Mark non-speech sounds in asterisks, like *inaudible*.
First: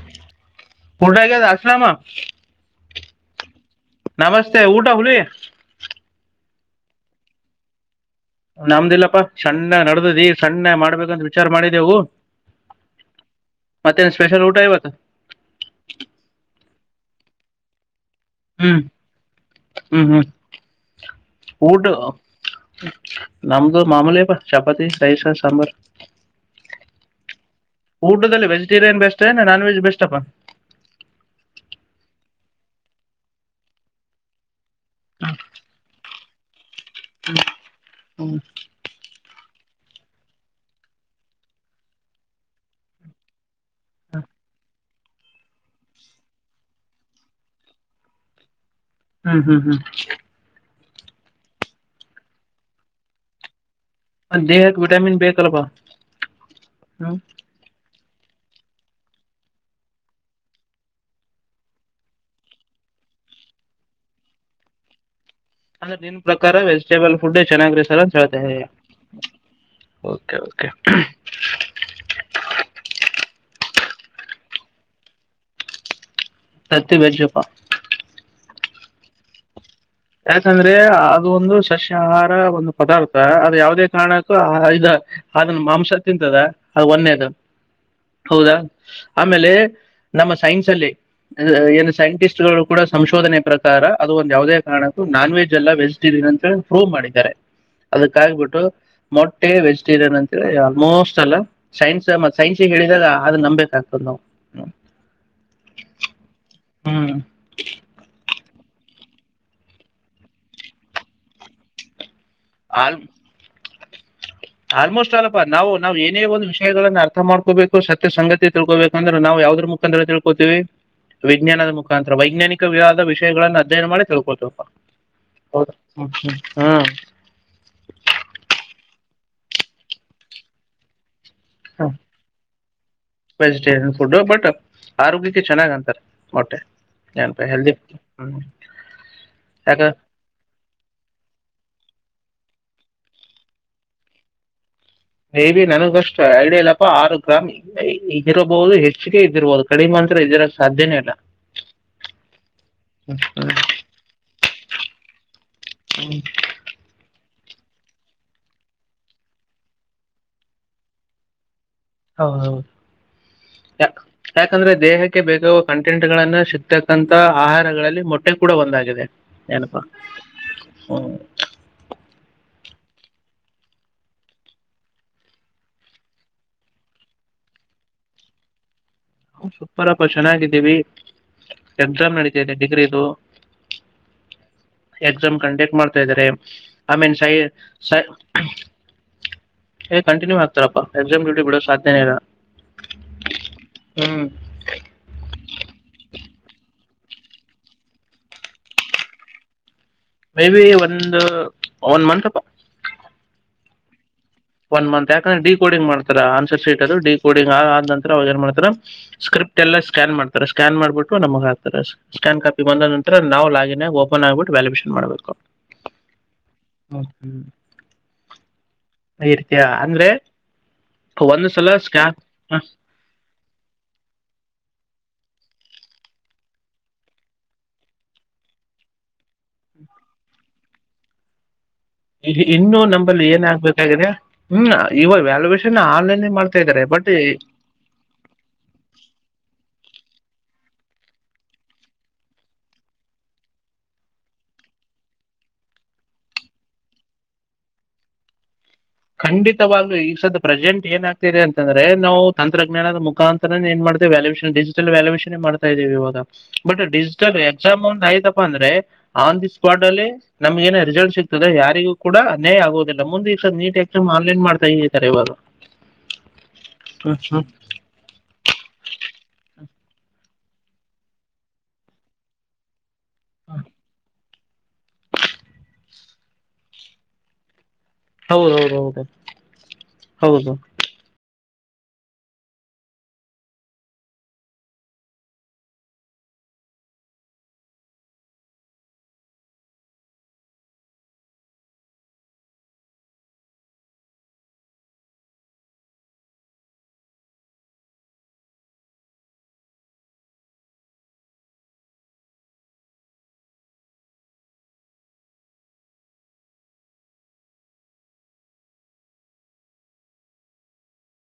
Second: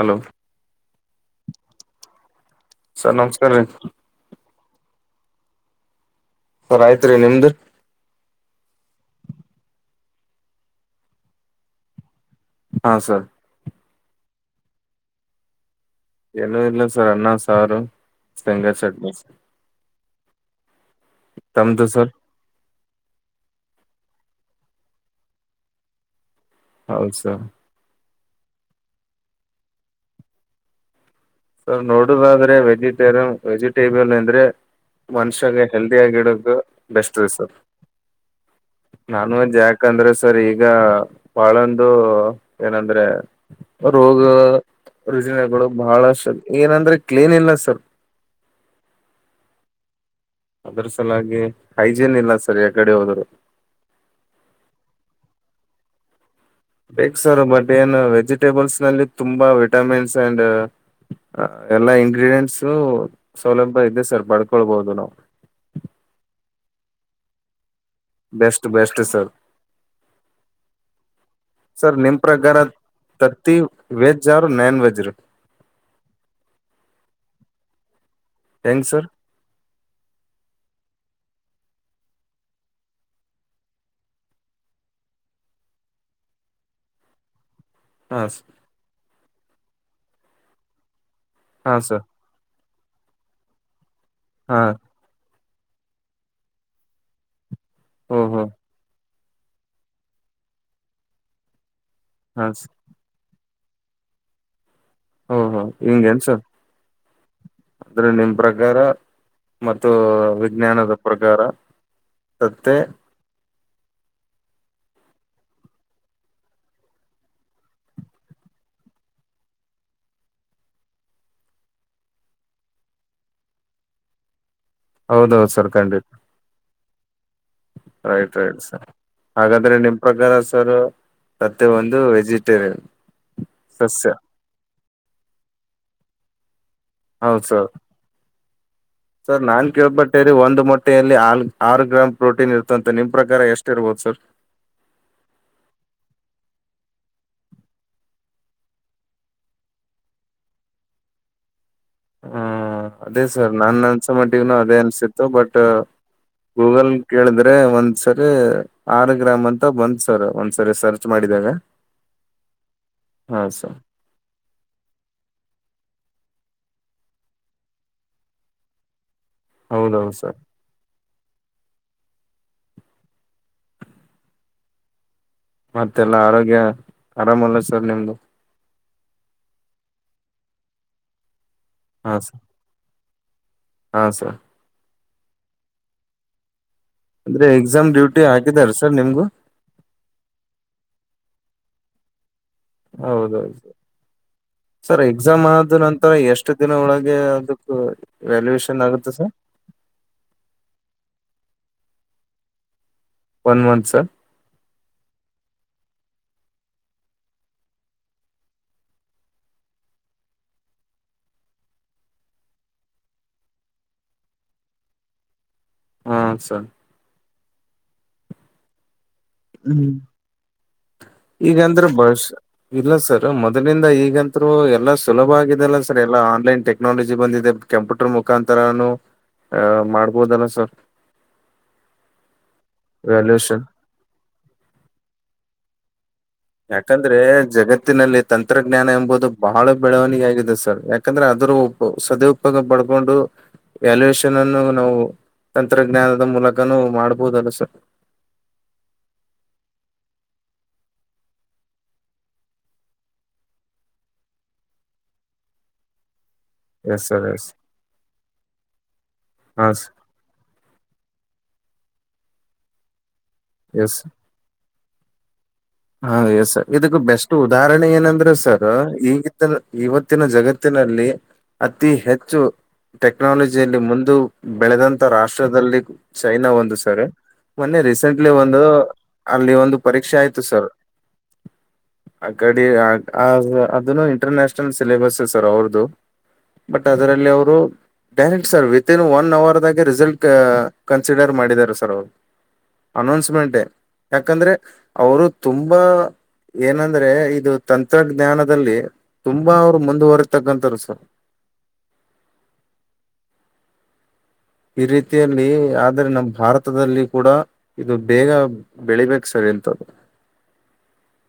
Hello ಊಟಗ್ಯಾದ Aslam sir ನಮಸ್ಕಾರ್ ರೀ ನಮಸ್ತೆ ಊಟ ಹುಲಿ ಸರ್ ಆಯತ್ತ್ ರೀ ನಿಮ್ದು ನಮ್ದಿಲ್ಲಪ್ಪಾ ಸಣ್ಣ ನಡ್ದದಿ ಸಣ್ಣ ಮಾಡ್ಬೇಕಂತ ವಿಚಾರ ಮಾಡಿದೆವು ಹಾ ಸರ್ ಮತ್ತೆನು ಸ್ಪೇಷಲ್ ಊಟ ಇವತ್ತು ಏನೂ ಇಲ್ಲ ಸರ್ ಅನ್ನ ಸಾರು ಶೇಂಗಾ ಹ್ಮ್ ಸಟ್ನಿ ಸರ್ ಹ್ಮ್ ಹ್ಮ್ ಊಟ ತಮ್ದು ಸರ್ ನಮ್ದು ಮಾಮೂಲಿ ಪ ಚಾಪಾತಿ ಸೈಸ ಸಾಂಬರ್ ಹೌದ್ ಸರ್ ಊಟದಲ್ಲಿ ವೆಜಿಟೇರಿಯನ್ ಬೆಸ್ಟ್ ಇಲ್ಲಾ ನಾನ್ ವೆಜ್ ಬೆಸ್ಟ್ ಪಾ ಸರ್ ನೋಡುದಾದ್ರೆ ವೆಜಿಟೇರಿಯನ್ ವೆಜಿಟೇಬಿಲ್ ಅಂದ್ರೆ ಮನುಷ್ಯಾಗ ಹೆಲ್ದಿಯಾಗ್ ಇಡೊದು ಹ ಹ್ಮ ನಾನ್ ವೆಜ್ ಯಾಕ್ ಅಂದ್ರೆ ಸರ್ ಈಗ ಬಳೊಂದು ಏನಂದ್ರೆ ರೋಗ ರೂಜನೆಗಳು ಬಹಳಷ್ಟು ಏನಂದ್ರೆ ಕ್ಲೀನ್ ಇಲ್ಲ ಸರ್ ಹ್ಮ್ ಹ್ಮ್ ಹ್ಮ್ ಅದ್ರೂ ಸಲುವಾಗಿ ಹೈಜಿನ್ ಇಲ್ಲ ಸರ್ ಯಾಕಡಿ ಹೋದರು ದೇಹಕ್ಕೆ ವಿಟಮಿನ್ ಬೇಕಲಪಾ ಬೇಕ್ ಸರ್ ಬಟ್ ಏನು ವೆಜಿಟೇಬಲ್ಸ್ ನಲ್ಲಿ ತುಂಬಾ ವಿಟಮಿನ್ಸ್ ಅಂಡ್ ಎಲ್ಲಾ ಇಂಗ್ರಿಡಿಯಂಟ್ಸು ಸೌಲಭ್ಯ ಇದೆ ಸರ್ ಬರ್ಕೊಬಹುದು ನಾವು ಅಂದ್ರೆ ನಿನ್ ಪ್ರಕಾರ ವೆಜಿಟೇಬಲ್ ಪುಡ್ ಚೆನ್ನಾಗಿರುತ್ತೆ ಅಂತ ಹೇಳ್ತಾ ಬೆಸ್ಟ್ ಇದಿಯಾ ಬೆಸ್ಟ್ ಸರ್ ಓಕೆ ಓಕೆ ಹೂ ಸರ್ ನಿಮ್ ಪ್ರಕಾರ ತತ್ತಿ ವೆಜ್ ಆರ್ ನಾನ್ ವೆಜ್ ಇರೋ ತತ್ತಿ ಬೆಸ್ಟ್ ಪ ಹೆಂಗ್ ಸರ್ ಯಾಕಂದ್ರೆ ಅದು ಒಂದು ಸಸ್ಯಾಹಾರ ಒಂದು ಪದಾರ್ಥ ಅದು ಯಾವುದೇ ಕಾರಣಕ್ಕೂ ಆ ಇದ್ ಅದನ್ ಮಾಂಸ ತಿಂತದ ಅ ಒನ್ನೇದು ಹಾ ಹೌದಾ ಆಮೇಲೆ ನಮ್ಮ ಸೈನ್ಸ್ ಅಲ್ಲಿ ಹಾ ಏನು ಸರ್ ಸೈಂಟಿಸ್ಟ್ ಗಳು ಕೂಡ ಸಂಶೋಧನೆ ಪ್ರಕಾರ ಅದು ಒಂದ್ ಯಾವುದೇ ಹಾ ಕಾರಣಕ್ಕೂ ನಾನ್ ವೆಜ್ ಅಲ್ಲ ವೆಜಿಟೇರಿಯನ್ ಅಂತ ಪ್ರೂವ್ ಮಾಡಿದ್ದಾರೆ ಅದಕ್ಕ ಹ್ಮ್ ಹ್ಮ್ ಆಗಿಬಿಟ್ಟು ಮೊಟ್ಟೆ ವೆಜಿಟೇರಿಯನ್ ಅಂತ ಆಲ್ಮೋಸ್ಟ್ ಅಲ್ಲ ಸೈನ್ಸ್ ಮತ್ತ ಹಾ ಸೈನ್ಸಗೆ ಹೇಳಿದಾಗ ಆಗ ನಂಬ್ಬೇಕ್ ಆಗ್ತದೆ ನಾವು ಹಾ ಹಾ ಹಿಂಗೆನ್ ಸರ್ ಹ್ಮ್ ಆದ್ರೆ ನಿಮ್ ಪ್ರಕಾರ ಮತ್ತು ವಿಜ್ಞಾನದ ಪ್ರಕಾರ ತತ್ತೆ ಆಲ್ ಆಲ್ಮೋಸ್ಟ್ ಅಲ್ಲಪಾ ನಾವು ನಾವ್ ಏನೇ ಒಂದು ವಿಷಯಗಳನ್ನ ಅರ್ಥ ಮಾಡ್ಕೋಬೇಕು ಸತ್ಯ ಸಂಗಾತಿ ತಿಳ್ಕೊಬೇಕಂದ್ರೆ ನಾವು ಯಾವುದ್ರೂ ಮುಖಾಂತರ ತಿಳ್ಕೊತೀವಿ ವಿಜ್ಞಾನದ ಮುಖಾಂತರ ವೈಜ್ಞಾನಿಕವಾದ ವಿಷಯಗಳನ್ನು ಅಧ್ಯಯನ ಮಾಡಿ ತಿಳ್ಕೊತಿವಪ್ಪ ಹೌದೌದು ಹೌದ ಸರ್ ಖಂಡಿತ ಹಹ ಹ್ಮ್ ರೈಟ್ ರೈಟ್ ಸರ್ ಹಾಗಾದ್ರೆ ನಿಮ್ ಪ್ರಕಾರ ಸರ್ ತತ್ತೆ ಹ ಒಂದು ವೆಜಿಟೇರಿಯನ್ ವೆಜಿಟೇರಿಯನ್ ಸಸ್ಯ ಫುಡ್ ಬಟ್ ಆರೋಗ್ಯಕ್ಕೆ ಚೆನ್ನಾಗ್ ಅಂತಾರೆ ಮೊಟ್ಟೆ ನನ್ಪ ಹೌದು ಹೆಲ್. ಸರ್ ಸರ್ ನಾನ್ ಕೇಳಪಟ್ಟೇರಿ ಒಂದು ಮೊಟ್ಟೆಯಲ್ಲಿ ಆಲ್ ಆರು ಗ್ರಾಮ್ ಪ್ರೋಟೀನ್ ಇರ್. ಂತ ನಿಮ ಪ್ರಕಾರ ಎಷ್ಟು ಇರ್ಬೋದು ಸರ್. ಮೇಬಿ ನನಗಷ್ಟು ಐಡಿಯ ಇಲ್ಲಪ್ಪ ಆರು ಗ್ರಾಮ್ ಇರಬಹುದು ಹೆಚ್ಚಿಗೆ ಇದಿರಬಹುದು ಕಡಿಮೆ. ಇದರ ಸಾಧ್ಯನೇ ಇಲ್ಲ. ಹ್ಮ್ ಅದೇ ಸರ್ ನನ್ ಅನ್ಸ ಮಟ್ಟಿಗನ ಅದೇ ಅನ್ಸಿತ್ತು ಬಟ್. ಗೂಗಲ್ ಕೇಳಿದ್ರೆ. ಆದೆ ಒಂದ್ಸರಿ ಆರು ಗ್ರಾಮ್ ಅಂತ ಬಂದ್ ಸರ್ ಒಂದ್ಸರಿ ಸರ್ಚ್ ಮಾಡಿದಾಗ. ಹೌ ಹೌದು ಹಾ ಸರ್ ಯ ಯಾಕಂದ್ರೆ ದೇಹಕ್ಕೆ ಬೇಕ ಕಂಟ ಟೆಂಟ್ ಗಳನ್ನ ಸಿಕ್ತಕ್ಕಂತಥ ಆಹಾರಗಳಲ್ಲಿ ಮೊಟ್ಟೆ ಕೂಡ ಒಂದಾಗಿದೆ. ಎನಪಾ ಹೌದೌದು ಸರ್ ಹ್ಮ. ಮತ್ತೆಲ್ಲ ಆರೋಗ್ಯ ಆರಾಮ ಅಲ್ಲ ಸರ್ ನಿಮ್ದು. ಹ ಸುಪರಪ ಚೆನ್ನಾಗಿದ್ದೀವಿ ಹಾ ಎಕ್ಸಾಮ್ ಸರ್ ನಡೀತದೆ ಡಿಗ್ರಿದು. ಹಾ ಸರ್. ಎಕ್ಸಾಮ್ ಕಂಡಕ್ಟ್ ಮಾಡ್ತಾ ಇದಾರೆ. ಐ ಮೀನ್ ಸೈ ಅಂದ್ರೆ ಎಕ್ಸಾಮ್ ಸೈ ಡ್ಯೂಟಿ ಹಾಕಿದಾರ ಸರ್ ನಿಮ್ಗೂ ಏ ಕಂಟಿನ್ಯೂ ಹಾಕ್ತಾರಪ್ಪ. ಎಕ್ಸಾಮ್ ಡ್ಯೂಟ ಬಿಡೋ ಸಾಧ್ಯನೆ ಇಲ್ಲ. ಹೌದೌದು ಹ್ಮ್ ಸರ್ ಎಕ್ಸಾಮ್ ಆದ ನಂತರ ಎಷ್ಟ ಎಷ್ಟು ದಿನ ಒಳಗೆ ಅದಕ್ಕ ವ್ಯಾಲ್ಯಯಷನ್ ಆಗುತ್ತೆ ಸರ್. ಮೇಬಿ ಒಂದು ಒನ್ ಮಂತ್ ಅಪ. One month sir. One month ಯಾಕಂದ್ರೆ ಡಿಕೋಡಿಂಗ್ ಮಾಡ್ತಾರ ಆನ್ಸರ್ ಶೀಟ್ ಅದು ಡ ಕೋಡಿಂಗ್ ಆದ ನಂತರ ಅವಾಗ ಏನ್ ಮಾಡ್ತಾರ ಸ್ಕ್ರೀನ್. ಎಲ್ಲ ಸ್ಕ್ಯಾನ್ ಮಾಡತಾರೆ ಸ್ಕ್ಯಾನ್ ಮಾಡ್ಬಿಟ್ಟು ನಮ್ ಹಕ್ತಾರೆ ಸ್ಕ್ಯಾನ್ ಕಾಪಿ ಬಂದ ನಾವು ಲಾಗಿನ್ ಓಪನ್ ಆಗ್ಬಿಟ್ಟು. ವ್ಯಾಲ್ಯಬೇಷನ್ ಮಾಡ್ಬೇಕು. ಹಾ ಸರ್ ಹ್ಮ ಹ್ಮ್ ಆ ರೀತಿಯ ಹ್ಮ್ ಅಂದ್ರೆ. ಒಂದು ಸಲ ಈಗಂದ್ರ ಸ್ಕ್ಯಾ ಬಹಶ ಇಲ್ಲ ಸರ್ ಮೊದ್ಲಿಂದ ಈಗಂತರು ಎಲ್ಲಾ ಸುಲಭ. ಲ್ಲ ಸರ್ ಎಲ್ಲಾ ಆನ್ಲೈನ್ ಟೆಕ್ನಾಲಜಿ ಬಂದಿದೆ. ಕೆಂಪ್ಯೂಟರ್ ಮುಖಾಂತರನು. ಆಹ ಮಾಡ್ಬೋದಲ್ಲ ಸರ್. ಇನ್ನು ನಂಬಲ್ಲಿ ಏನ್ ವ್ಯಾಲ್ಯೂಷನ್ ಆಗ್ಬೇಕಾಗಿದೆ ಹ್ಮ್ ಇವಾಗ ವ್ಯಾಲ್ಯುವೇಷನ್ ಆನ್ ಲೈನ್. ಯಾಕಂದ್ರೆ ಜಗತ್ತಿನಲ್ಲಿ ತಂತ್ರಜ್ಞಾನ ಎಂಬುದು ಬಹಳ ಬೆಳವಣ... ಆಗಿದೆ ಸರ್ ಯಾಕಂದ್ರೆ ಅದ್ರ ಉ ಸದ ಉಪಯೋಗ ಪಡ್ಕೊಂಡು... ವ್ಯಾಲ್ಯಯಷನ್ ಅನ್ನು ನಾವು ತಂತ್ರಜ್ಞಾನದ ಮೂಲಕನುೂ ಮಾಡ್ಬೋುದಲ್ಲ ಸರ್. *inaudible* ಖಂಡಿತವಾಗ್ಲು ಈಗ ಸದ ಪ್ರೆಸೆಂಟ್ ಏನ್ ಆಗ್ತಿದೆ ಅಂತಂದ್ರೆ ನಾವು ತಂತ್ರಜ್ಞಾನದ ಮುಖಾಂತರನ ಏನ್ ಮಾಡ. ್ಯಾಲ್ಯಷನ್ ಡಿಜಟಲ್ ವ್ಯಾಲ್ಯಷನೇ ಮಾಡತಾ ಇದೀವಿ ಇವಾಗ. But yes sir digital yes exam ಒಂದ ಆಯ್ತಪ್ಪಾ ಅಂದ್ರೆ ಆನ್ ದಿ ಹಾ ಸ್ಪಾಟ್ ಸರ್ ಅಲ್ಲಿ ನಮ್ಗೆ ಏನ ರಿಸಲ್ಟ್ ಸಿಗ್ ಇ ಯಾರಿಗೂ ಕೂಡ ಅನ್ಯಾಯ ಆಗುದಿಲ್ಲ. ಮುಂದೆ ಈಗ ಸ ನೀಟ್ ಎಕ್ಸಾಮ್ ಆನ್ಲೈನ್ ಮಾಡ್ತಾ ಇದತಾರೆ ಇವಾಗ ಹ ಎಸ್ ಸರ್ ಇದಕ್ ಹ್ಮ್ ಬೆಸ್ಟ್ ಹ್ಮ್ ಉದಾಹರಣೆ ಏನಂದ್ರೆ ಸರ್ ಹೀಗಿತ್ತಲ್ಲ. ಇವತ್ತಿನ ಜಗತ್ತಿನಲ್ಲಿ ಅತಿ ಹೆಚ್ಚು ಟೆಕ್ನಾಲಜಿಯಲ್ಲಿ ಮುಂದು. ಬೆಳೆದಂತ ರಾಷ್ಟ್ರದಲ್ಲಿ ಚೈನಾ ಒಂದು ಸರ್. ಮೊನ್ನೆ ರೀಸೆಂಟ್ಲಿ ಒಂದು ಹೌದೌದೌದು ಅಲ್ಲಿ ಒಂದು ಪರೀಕ್ಷೆ ಆಯ್ತು ಸರ್. ಹ *inaudible* ಅ ಕಡಿ ಅದನು ಇಂಟರ್ನ್ಯಾಷನಲ್ ಸಿಲೆೇಬಸ್ ಸರ್ ಅವ್ರದು. ಬಟ್ ಅದರಲ್ಲಿ ಅವರು. ಡೈರೆಕ್ಟ್ ಸರ್ ವಿತಿನ್ ಒನ್ ಅವರ್ದಾಗೆ ರಿಸಲ್ಟ್ ಕನ್ಸಿಡರ್ ಮಾಡಿದ್ದಾರೆ ಸರ್ ಅವರು. ಅನೌನ್ಸ್ಮೆಂಟೆ ಯಾಕಂದ್ರೆ ಅವರು ತುಂಬಾ. ಏನಂದ್ರೆ ಇದು ತಂತ್ರಜ್ಞಾನದಲ್ಲಿ ತುಂಬಾ ಅವ್ರು ಮುಂದುವರಿತಕ್ಕಂತರು ಸರ್. ಅ *inaudible* ಈ ರೀತಿಯಲ್ಲಿ ಆದ್ರೆ ನಮ್ಮ ಭಾರತದಲ್ಲಿ ಕೂಡ ಇದು ಬೇಗ ಬೆಳಿಬೇಕ ಸರ. ಎಂತದು. ಹ